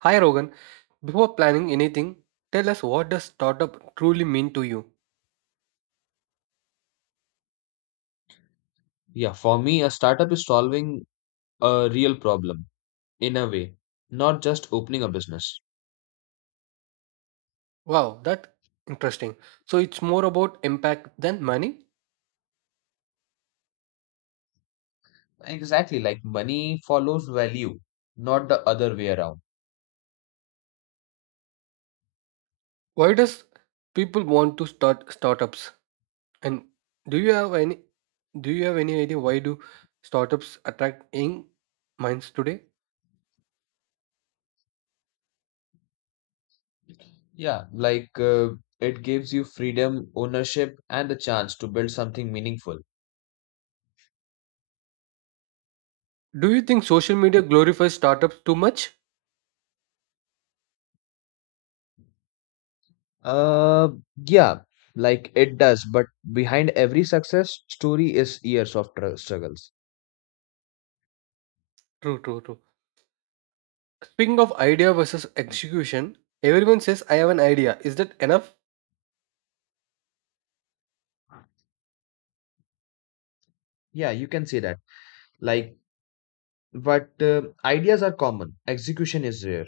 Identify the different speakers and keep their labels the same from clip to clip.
Speaker 1: Hi Rogan, before planning anything, tell us what does startup truly mean to you?
Speaker 2: Yeah, for me, a startup is solving a real problem in a way, not just opening a business.
Speaker 1: Wow, that interesting. So it's more about impact than money.
Speaker 2: Exactly, like money follows value, not the other way around.
Speaker 1: Why does people want to start startups? And do you have any do you have any idea why do startups attract young minds today?
Speaker 2: Yeah, like it gives you freedom, ownership, and the chance to build something meaningful.
Speaker 1: Do you think social media glorifies startups too much?
Speaker 2: Uh, yeah, like it does, but behind every success story is years of struggles.
Speaker 1: True, true, true. Speaking of idea versus execution, everyone says I have an idea. Is that enough?
Speaker 2: Yeah, you can say that. Like, but ideas are common, execution is rare.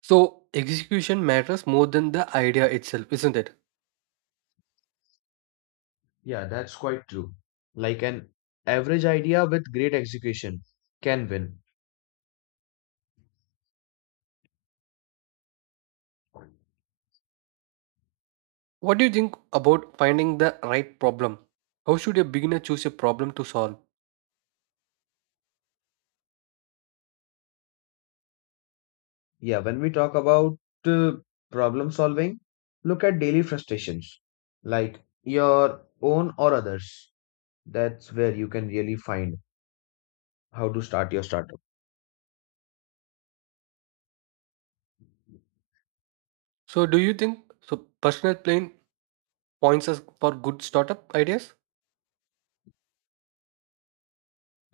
Speaker 1: So, execution matters more than the idea itself, isn't it?
Speaker 2: Yeah, that's quite true. Like an average idea with great execution can win.
Speaker 1: What do you think about finding the right problem? How should a beginner choose a problem to solve?
Speaker 2: Yeah, when we talk about uh, problem solving, look at daily frustrations, like your own or others. That's where you can really find how to start your startup.
Speaker 1: So, do you think so? Personal plane points us for good startup ideas?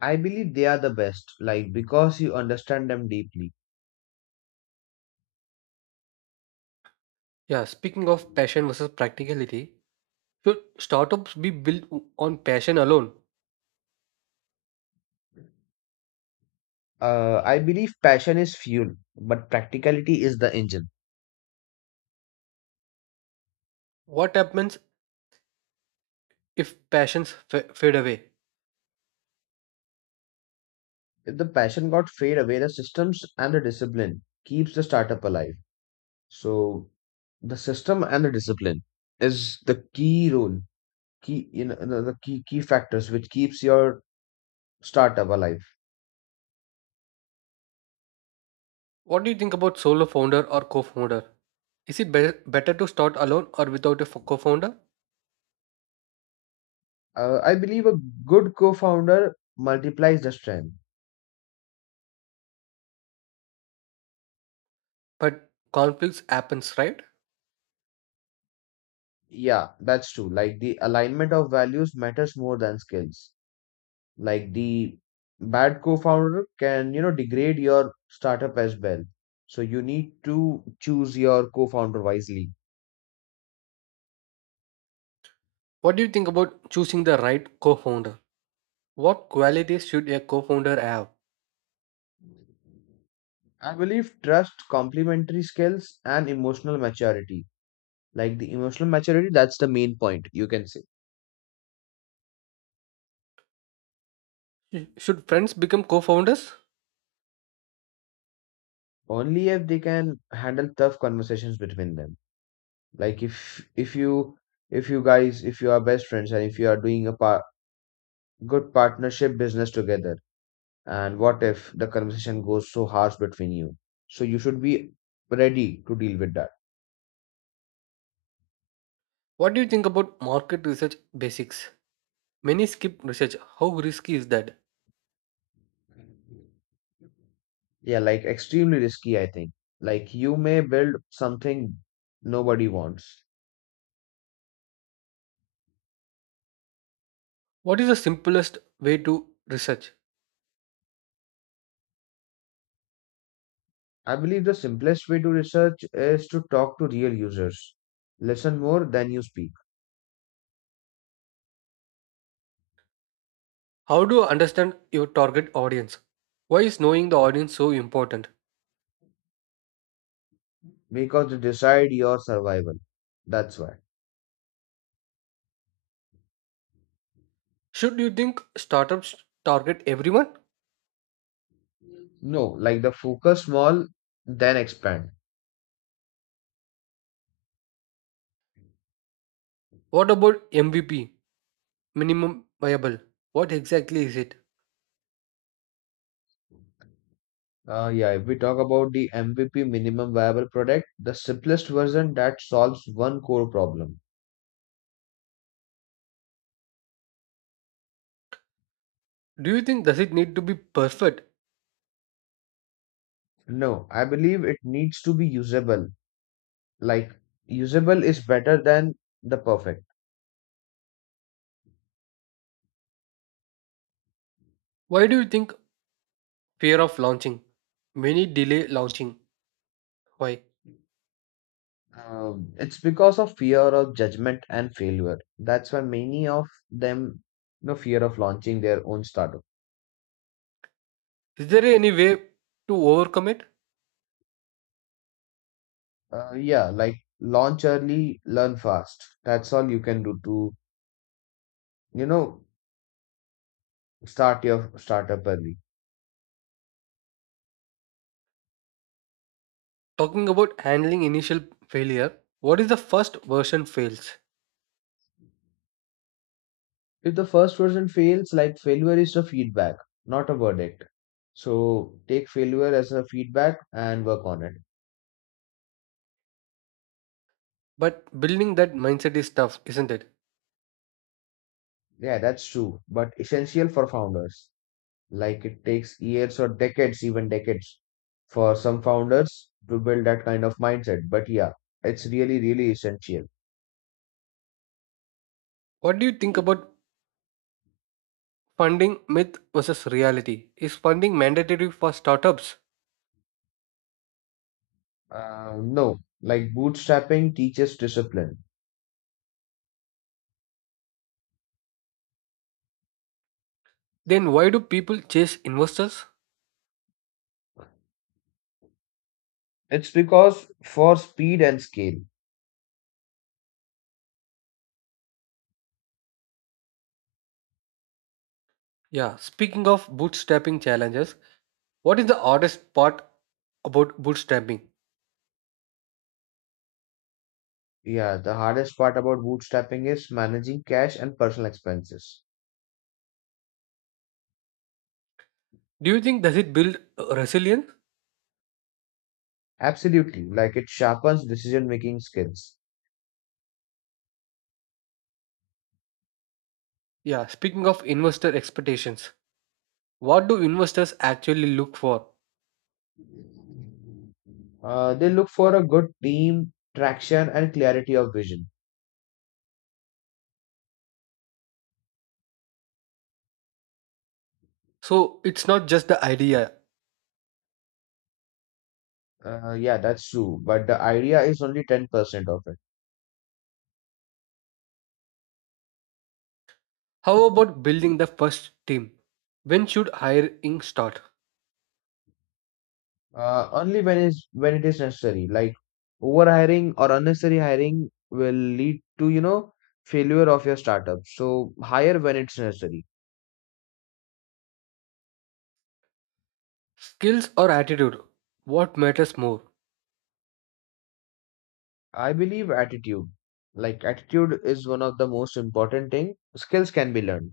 Speaker 2: I believe they are the best, like because you understand them deeply.
Speaker 1: Yeah, speaking of passion versus practicality, should startups be built on passion alone?
Speaker 2: I believe passion is fuel, but practicality is the engine.
Speaker 1: What happens if fade away?
Speaker 2: If the passion got fade away, the systems and the discipline keeps the startup alive. So the system and the discipline is the key role, key you know the key key factors which keeps your startup alive.
Speaker 1: What do you think about solo founder or co founder? Is it better to start alone or without a co founder?
Speaker 2: I believe a good co-founder multiplies the strength.
Speaker 1: But conflicts happens, right?
Speaker 2: Yeah, that's true. Like the alignment of values matters more than skills. Like the bad co-founder can, degrade your startup as well. So you need to choose your co-founder wisely.
Speaker 1: What do you think about choosing the right co-founder? What qualities should a co-founder have?
Speaker 2: I believe trust, complementary skills, and emotional maturity. Like the emotional maturity, that's the main point, you can say.
Speaker 1: Should friends become co-founders?
Speaker 2: Only if they can handle tough conversations between them. Like if you are best friends and if you are doing a good partnership business together, and what if the conversation goes so harsh between you? So you should be ready to deal with that.
Speaker 1: What do you think about market research basics? Many skip research. How risky is that?
Speaker 2: Yeah, like extremely risky, I think. Like you may build something nobody wants.
Speaker 1: What is the simplest way to research?
Speaker 2: I believe the simplest way to research is to talk to real users. Listen more than you speak,
Speaker 1: How do you understand your target audience? Why is knowing the audience so important?
Speaker 2: because they decide your survival. That's why.
Speaker 1: Should you think startups target everyone?
Speaker 2: No, like the focus small, then expand.
Speaker 1: What about MVP, minimum viable? What exactly is it?
Speaker 2: Yeah, if we talk about the MVP minimum viable product, the simplest version that solves one core problem.
Speaker 1: Do you think does it need to be perfect?
Speaker 2: No, I believe it needs to be usable. Like, usable is better than the perfect.
Speaker 1: Why do you think fear of launching? Many delay launching. Why?
Speaker 2: It's because of fear of judgment and failure. That's why many of them, fear of launching their own startup.
Speaker 1: Is there any way to overcome it?
Speaker 2: Yeah, like launch early, learn fast. That's all you can do to, you know, start your startup early.
Speaker 1: Talking about handling initial failure, what if the first version fails?
Speaker 2: If the first version fails, like failure is a feedback, not a verdict. So take failure as a feedback and work on it.
Speaker 1: But building that mindset is tough, isn't it?
Speaker 2: Yeah, that's true, but essential for founders. Like it takes years or decades, even decades, for some founders to build that kind of mindset. But yeah, it's really, really essential.
Speaker 1: What do you think about funding myth versus reality? Is funding mandatory for startups?
Speaker 2: No, like bootstrapping teaches discipline.
Speaker 1: Then why do people chase investors?
Speaker 2: It's because for speed and scale.
Speaker 1: Yeah, speaking of bootstrapping challenges, what is the hardest part about bootstrapping?
Speaker 2: Yeah, the hardest part about bootstrapping is managing cash and personal expenses.
Speaker 1: Do you think does it build resilience?
Speaker 2: Absolutely, like it sharpens decision-making skills.
Speaker 1: Yeah, speaking of investor expectations, what do investors actually look for?
Speaker 2: They look for a good team, traction, and clarity of vision.
Speaker 1: So it's not just the idea.
Speaker 2: Yeah, that's true. But the idea is only 10% of it.
Speaker 1: How about building the first team? When should hiring start?
Speaker 2: Only when is when it is necessary. Like overhiring or unnecessary hiring will lead to, failure of your startup. So hire when it's necessary.
Speaker 1: Skills or attitude? What matters more?
Speaker 2: I believe attitude. Like attitude is one of the most important thing. Skills can be learned.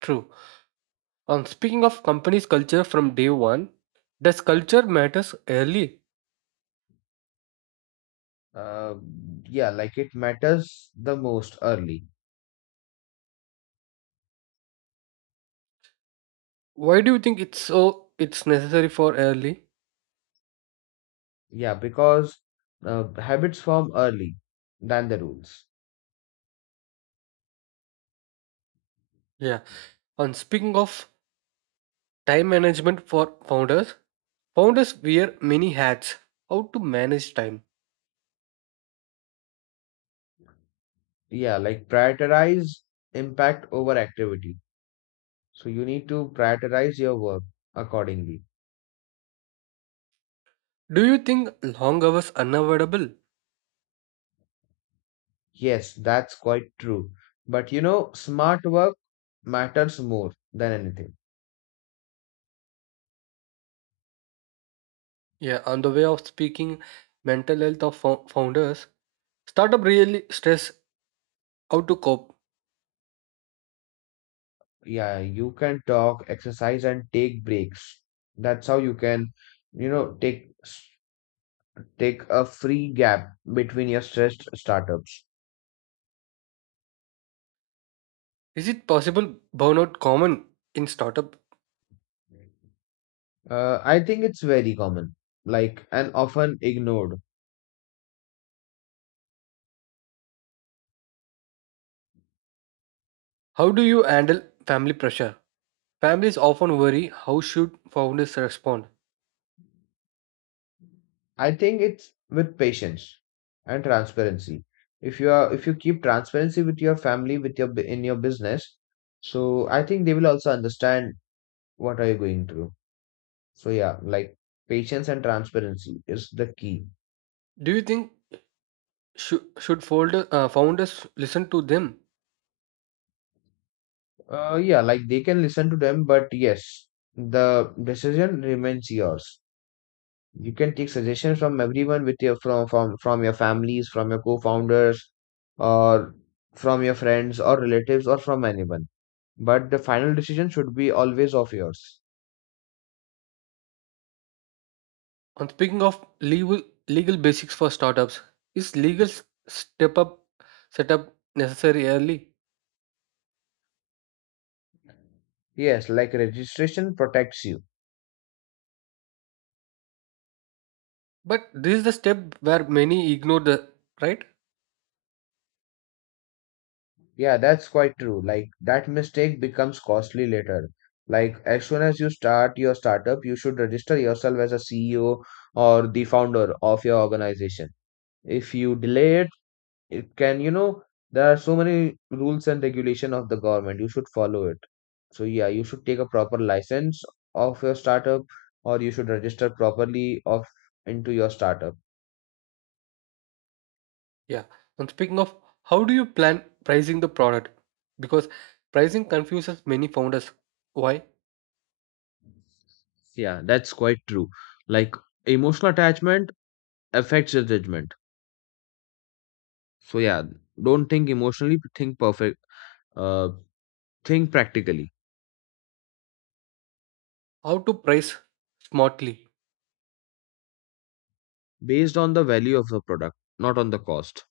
Speaker 1: True. Speaking of company's culture from day one, does culture matters early?
Speaker 2: Uh, yeah, like it matters the most early.
Speaker 1: Why do you think it's necessary for early?
Speaker 2: Yeah, because habits form early than the rules.
Speaker 1: Yeah. And speaking of time management for founders, founders wear many hats. How to manage time?
Speaker 2: Yeah, like prioritize impact over activity. So you need to prioritize your work accordingly.
Speaker 1: Do you think long hours unavoidable?
Speaker 2: Yes, that's quite true, but smart work matters more than anything.
Speaker 1: Yeah, on the way of speaking, mental health of founders, startup really stress how to cope.
Speaker 2: Yeah, you can talk exercise and take breaks. That's how you can, you know take take a free gap between your stressed startups.
Speaker 1: Is it possible burnout common in startup?
Speaker 2: I think it's very common, like, and often ignored.
Speaker 1: How do you handle family pressure? Families often worry how should founders respond.
Speaker 2: I think it's with patience and transparency. If you keep transparency with your family, in your business, so I think they will also understand what are you going through. So yeah, like patience and transparency is the key.
Speaker 1: Do you think should founders listen to them?
Speaker 2: Yeah, like they can listen to them, but yes, the decision remains yours. You can take suggestions from everyone with your from your families, from your co-founders, or from your friends or relatives or from anyone. But the final decision should be always of yours.
Speaker 1: And speaking of legal legal basics for startups, is legal s- step up setup necessary early?
Speaker 2: Yes, like registration protects you.
Speaker 1: But this is the step where many ignore the right.
Speaker 2: Yeah, that's quite true. Like that mistake becomes costly later. Like as soon as you start your startup, you should register yourself as a CEO or the founder of your organization. If you delay it, it can, there are so many rules and regulation of the government. You should follow it. So yeah, you should take a proper license of your startup or you should register properly of into your startup.
Speaker 1: Yeah. And speaking of, how do you plan pricing the product? Because pricing confuses many founders. Why?
Speaker 2: Yeah, that's quite true. Like emotional attachment affects your judgment. So yeah, don't think emotionally, think perfect. Uh, think practically
Speaker 1: How to price smartly?
Speaker 2: based on the value of the product, not on the cost.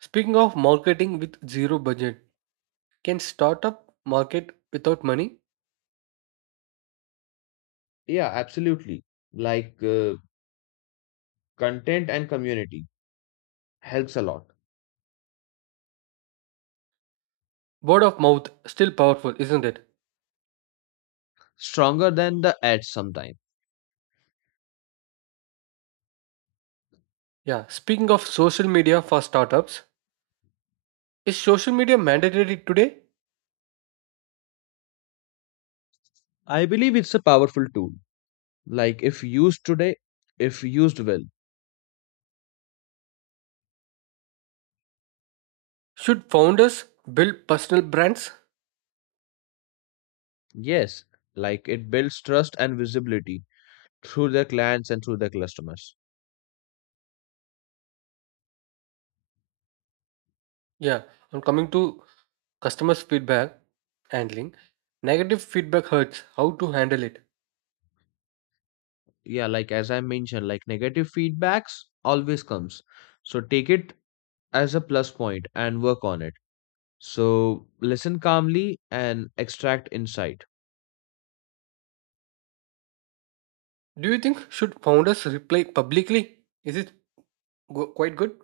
Speaker 1: Speaking of marketing with zero budget, can startup market without money?
Speaker 2: Yeah, absolutely. Like content and community helps a lot.
Speaker 1: Word of mouth still powerful, isn't it?
Speaker 2: Stronger than the ads sometimes.
Speaker 1: Yeah, speaking of social media for startups, is social media mandatory today?
Speaker 2: I believe it's a powerful tool. Like if used today, if used well,
Speaker 1: Should founders build personal brands?
Speaker 2: yes. Like it builds trust and visibility through the clients and through the customers.
Speaker 1: Yeah, I'm coming to customers' feedback handling. Negative feedback hurts. How to handle it?
Speaker 2: Yeah, like as I mentioned, like negative feedbacks always comes. So take it as a plus point and work on it. So listen calmly and extract insight.
Speaker 1: Do you think should founders reply publicly? Is it quite good?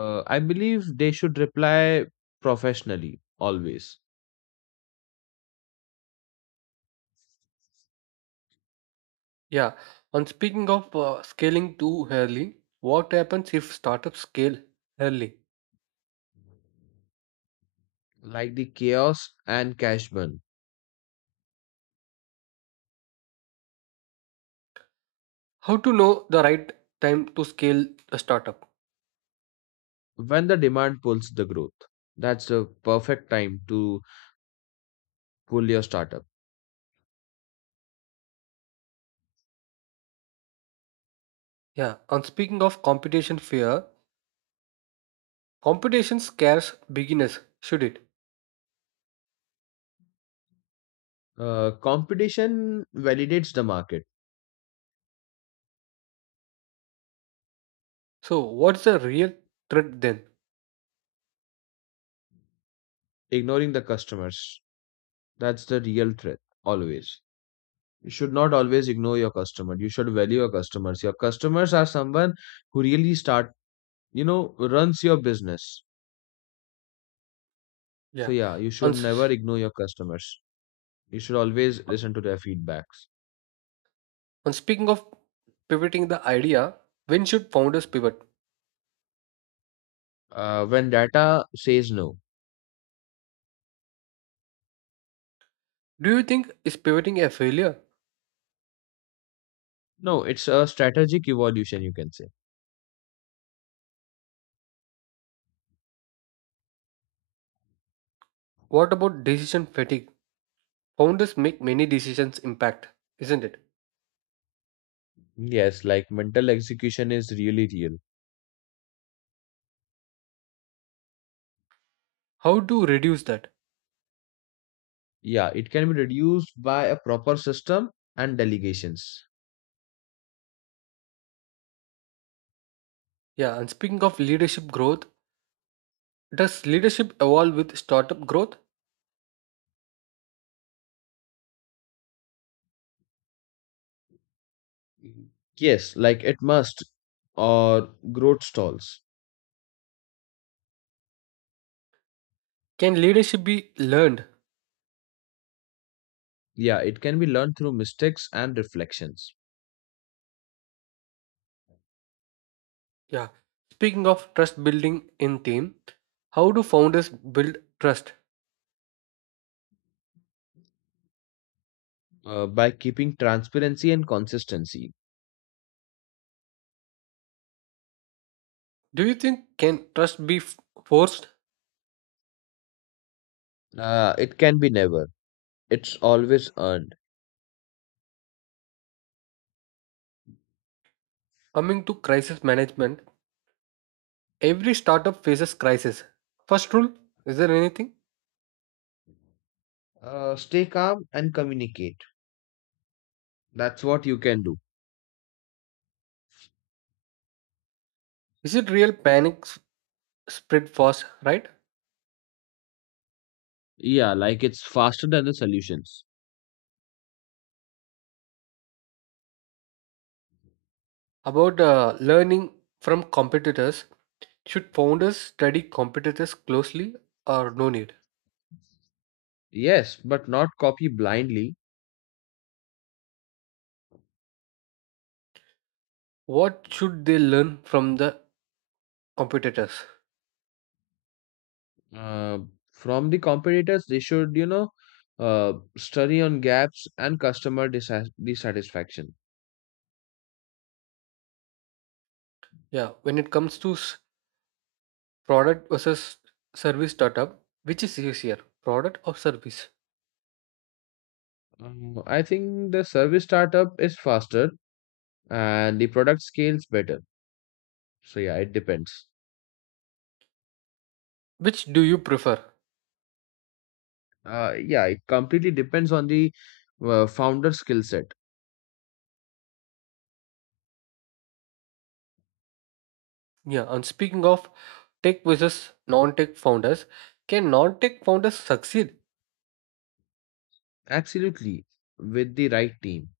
Speaker 2: I believe they should reply professionally always.
Speaker 1: Yeah. On speaking of scaling too early, what happens if startups scale early?
Speaker 2: Like the chaos and cash burn.
Speaker 1: How to know the right time to scale a startup?
Speaker 2: When the demand pulls the growth, that's the perfect time to pull your startup.
Speaker 1: Yeah. On speaking of competition fear, competition scares beginners. Should it?
Speaker 2: Competition validates the market.
Speaker 1: So, what's the real threat then?
Speaker 2: Ignoring the customers, that's the real threat always. You should not always ignore your customer. You should value your customers. Your customers are someone who really start, runs your business.
Speaker 1: Yeah.
Speaker 2: So yeah, you
Speaker 1: On,
Speaker 2: should never
Speaker 1: s-
Speaker 2: ignore your customers. You should always listen to their feedbacks.
Speaker 1: on speaking of pivoting the idea, when should founders pivot?
Speaker 2: When data says no,
Speaker 1: Do you think is pivoting a failure?
Speaker 2: no, it's a strategic evolution, you can say.
Speaker 1: What about decision fatigue? Founders make many decisions impact, isn't it?
Speaker 2: Yes, like mental execution is really real.
Speaker 1: How to reduce that?
Speaker 2: Yeah, it can be reduced by a proper system and delegations.
Speaker 1: Yeah, and speaking of leadership growth, does leadership evolve with startup growth?
Speaker 2: Yes, like it must or growth stalls.
Speaker 1: Can leadership be learned?
Speaker 2: Yeah, it can be learned through mistakes and reflections.
Speaker 1: Yeah. Speaking of trust building in team, how do founders build trust?
Speaker 2: By keeping transparency and consistency,
Speaker 1: Do you think can trust be forced?
Speaker 2: it can be never. It's always earned.
Speaker 1: Coming to crisis management, every startup faces crisis. First rule, is there anything?
Speaker 2: Stay calm and communicate. That's what you can do.
Speaker 1: Is it real panic spread fast, right?
Speaker 2: Yeah, like it's faster than the solutions.
Speaker 1: About learning from competitors, should founders study competitors closely or no need?
Speaker 2: Yes, but not copy blindly.
Speaker 1: What should they learn from the competitors?
Speaker 2: Uh, from the competitors, they should, study on gaps and customer dissatisfaction.
Speaker 1: Yeah, when it comes to product versus service startup, which is easier, product or service?
Speaker 2: I think the service startup is faster and the product scales better. So yeah, it depends.
Speaker 1: Which do you prefer?
Speaker 2: Yeah, it completely depends on the founder skill set.
Speaker 1: Yeah, and speaking of tech versus non-tech founders. Can non-tech founders succeed?
Speaker 2: Absolutely, with the right team,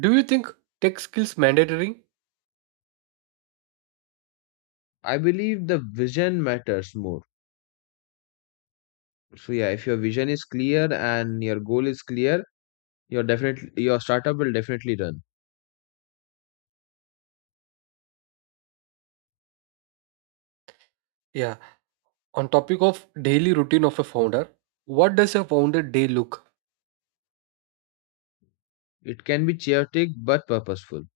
Speaker 1: Do you think tech skills mandatory?
Speaker 2: I believe the vision matters more. So yeah, if your vision is clear and your goal is clear, your startup will definitely run.
Speaker 1: Yeah. On topic of daily routine of a founder, what does a founder day look?
Speaker 2: It can be chaotic but purposeful.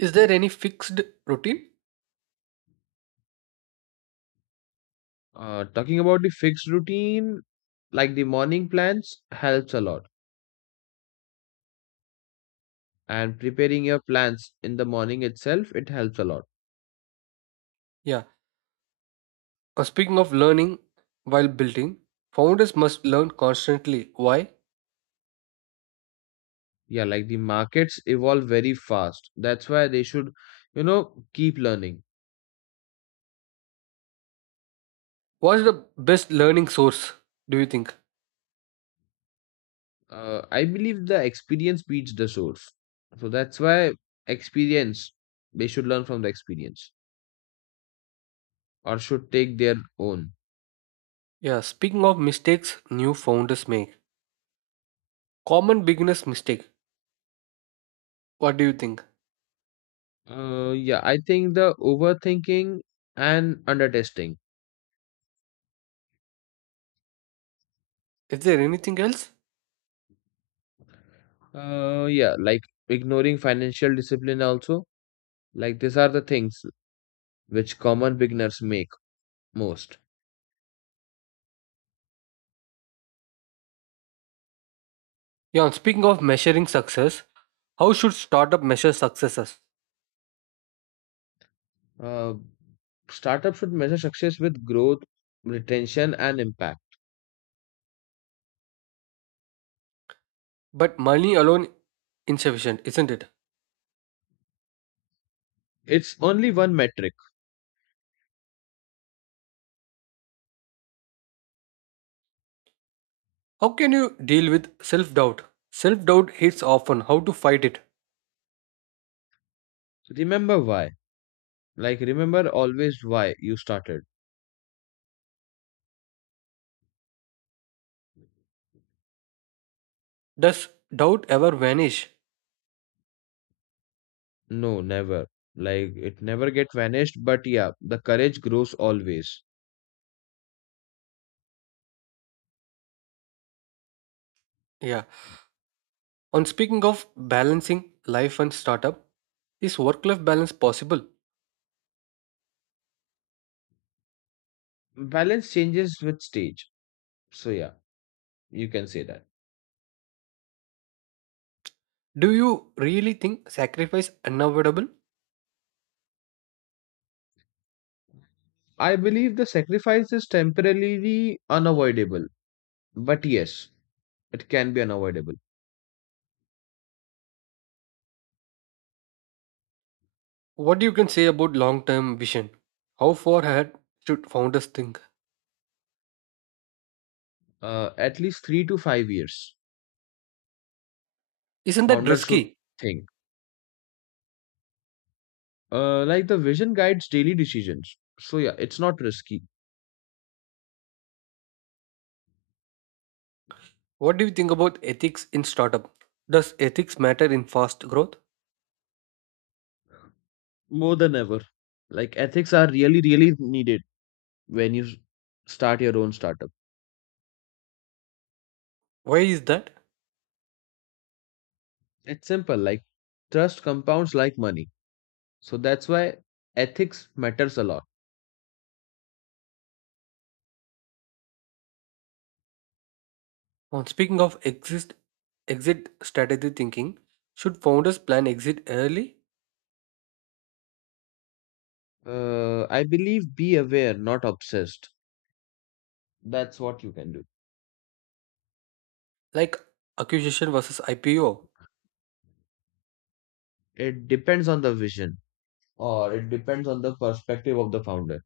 Speaker 1: Is there any fixed routine?
Speaker 2: Talking about the fixed routine, like the morning plans, helps a lot. And preparing your plans in the morning itself, it helps a lot.
Speaker 1: Yeah. Speaking of learning while building, founders must learn constantly. Why?
Speaker 2: Yeah, like the markets evolve very fast. That's why they should, you know keep learning.
Speaker 1: What's the best learning source? Do you think?
Speaker 2: I believe the experience beats the source. So that's why experience, they should learn from the experience or should take their own.
Speaker 1: Yeah. Speaking of mistakes, new founders make common beginners mistake. What do you think?
Speaker 2: Yeah, I think the overthinking and undertesting.
Speaker 1: Is there anything else?
Speaker 2: Yeah, like ignoring financial discipline also. Like these are the things which common beginners make most.
Speaker 1: Yeah, speaking of measuring success, how should startup measure successes?
Speaker 2: Uh, Startup should measure success with growth, retention, and impact.
Speaker 1: But money alone insufficient, isn't it?
Speaker 2: It's only one metric.
Speaker 1: How can you deal with self-doubt? Self-doubt hits often. How to fight it?
Speaker 2: Remember why. Like, remember always why you started.
Speaker 1: Does doubt ever vanish?
Speaker 2: No, never. Like, it never get vanished, but yeah, the courage grows always.
Speaker 1: Yeah. On speaking of balancing life and startup, is work-life balance possible?
Speaker 2: Balance changes with stage. So, yeah, you can say that.
Speaker 1: Do you really think sacrifice unavoidable?
Speaker 2: I believe the sacrifice is temporarily unavoidable, but yes, it can be unavoidable.
Speaker 1: What you can say about long-term vision? How far ahead should founders think?
Speaker 2: At least 3 to 5 years,
Speaker 1: Isn't that
Speaker 2: founders should
Speaker 1: risky?
Speaker 2: think. Like the vision guides daily decisions. So yeah, it's not risky
Speaker 1: What do you think about ethics in startup? Does ethics matter in fast growth?
Speaker 2: more than ever. Like ethics are really, really needed when you start your own startup.
Speaker 1: Why is that?
Speaker 2: It's simple. Like trust compounds like money. So that's why ethics matters a lot.
Speaker 1: On speaking of exit strategy thinking, should founders plan exit early,
Speaker 2: I believe be aware, not obsessed. That's what you can do.
Speaker 1: like acquisition versus IPO?
Speaker 2: It depends on the vision or it depends on the perspective of the founder.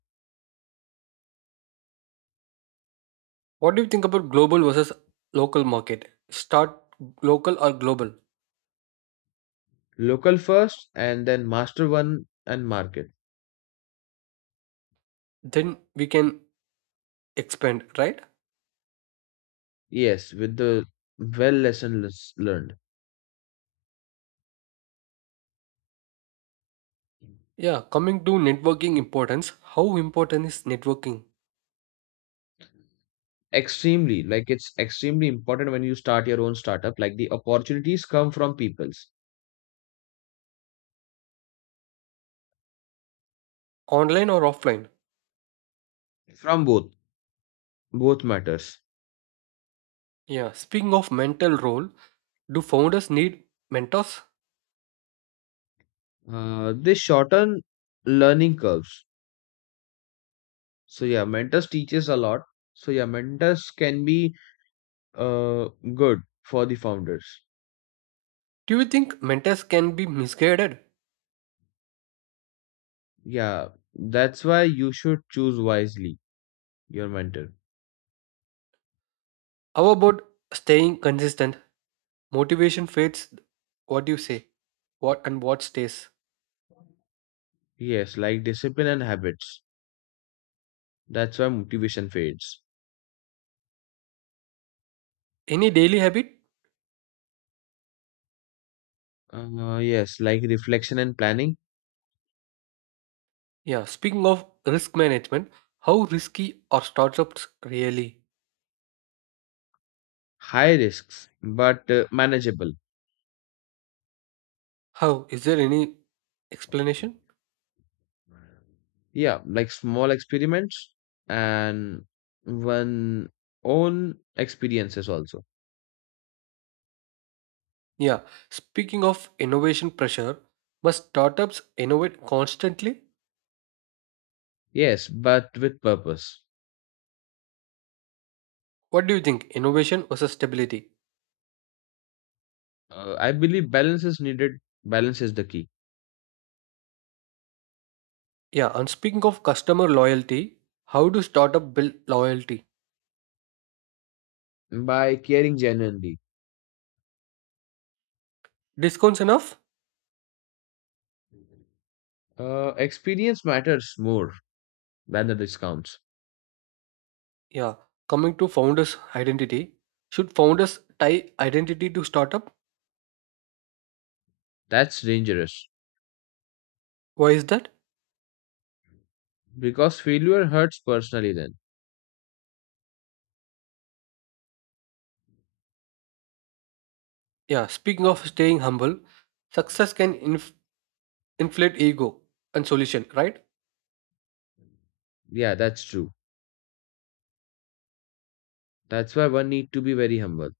Speaker 1: What do you think about global versus local market? Start local or global?
Speaker 2: Local first and then master one and market.
Speaker 1: Then we can expand, right?
Speaker 2: Yes, with the well lesson learned.
Speaker 1: Yeah, coming to networking importance, how important is networking?
Speaker 2: Extremely, like it's extremely important when you start your own startup. Like the opportunities come from peoples,
Speaker 1: Online or offline?
Speaker 2: from both, both matters.
Speaker 1: Yeah, speaking of mental role, do founders need mentors?
Speaker 2: They shorten learning curves. So yeah, mentors teaches a lot. So yeah, mentors can be good for the founders.
Speaker 1: Do you think mentors can be misguided?
Speaker 2: Yeah, that's why you should choose wisely your mentor.
Speaker 1: How about staying consistent? Motivation fades. What do you say? What and what stays?
Speaker 2: Yes, like discipline and habits. That's why motivation fades.
Speaker 1: Any daily habit?
Speaker 2: Yes, like reflection and planning.
Speaker 1: Yeah, speaking of risk management, how risky are startups really?
Speaker 2: High risks, but manageable.
Speaker 1: How? Is there any explanation?
Speaker 2: Yeah, like small experiments and one own experiences also.
Speaker 1: Yeah, speaking of innovation pressure, must startups innovate constantly?
Speaker 2: Yes, but with purpose.
Speaker 1: What do you think? Innovation versus stability.
Speaker 2: I believe balance is needed. Balance is the key.
Speaker 1: Yeah, and speaking of customer loyalty, how do startup build loyalty?
Speaker 2: By caring genuinely,
Speaker 1: Discounts enough?
Speaker 2: experience matters more than the discounts.
Speaker 1: Yeah. Coming to founders' identity, should founders tie identity to startup?
Speaker 2: That's dangerous
Speaker 1: Why is that?
Speaker 2: because failure hurts personally then.
Speaker 1: Yeah. Speaking of staying humble, success can inflate ego and solution, right?
Speaker 2: Yeah, that's true. That's why one need to be very humble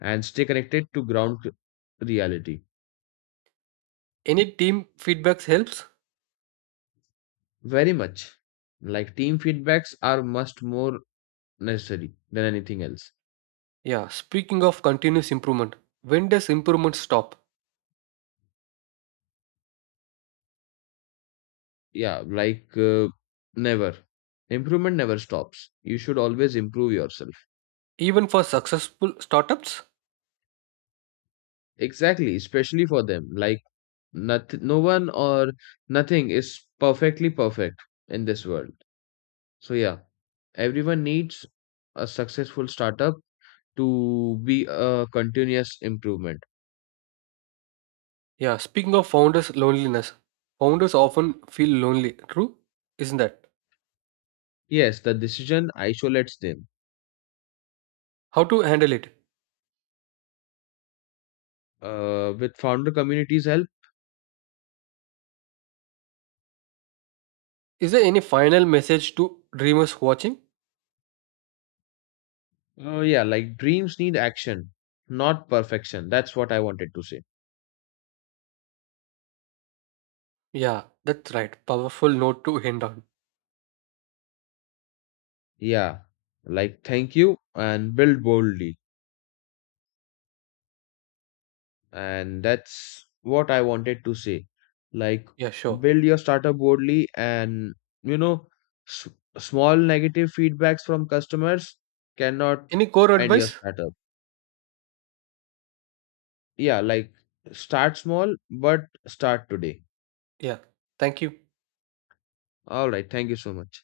Speaker 2: and stay connected to ground reality.
Speaker 1: Any team feedbacks helps?
Speaker 2: Very much. Like team feedbacks are much more necessary than anything else.
Speaker 1: Yeah. Speaking of continuous improvement, when does improvement stop?
Speaker 2: Yeah, like never. Improvement never stops. You should always improve yourself.
Speaker 1: Even for successful startups?
Speaker 2: Exactly, especially for them. Like no one or nothing is perfectly perfect in this world. So yeah, everyone needs a successful startup to be a continuous improvement.
Speaker 1: Yeah. Speaking of founders' loneliness, founders often feel lonely. True, isn't that?
Speaker 2: Yes, the decision isolates them.
Speaker 1: How to handle it?
Speaker 2: With founder communities help.
Speaker 1: Is there any final message to dreamers watching?
Speaker 2: Yeah, like dreams need action, not perfection. That's what I wanted to say.
Speaker 1: Yeah, that's right. Powerful note to end on.
Speaker 2: Yeah, like thank you and build boldly. And that's what I wanted to say. Like
Speaker 1: Yeah, sure.
Speaker 2: build your startup boldly and, you know s- small negative feedbacks from customers cannot
Speaker 1: Any core
Speaker 2: end your
Speaker 1: advice?
Speaker 2: startup. Yeah, like start small but start today.
Speaker 1: Yeah. Thank you.
Speaker 2: All right, thank you so much.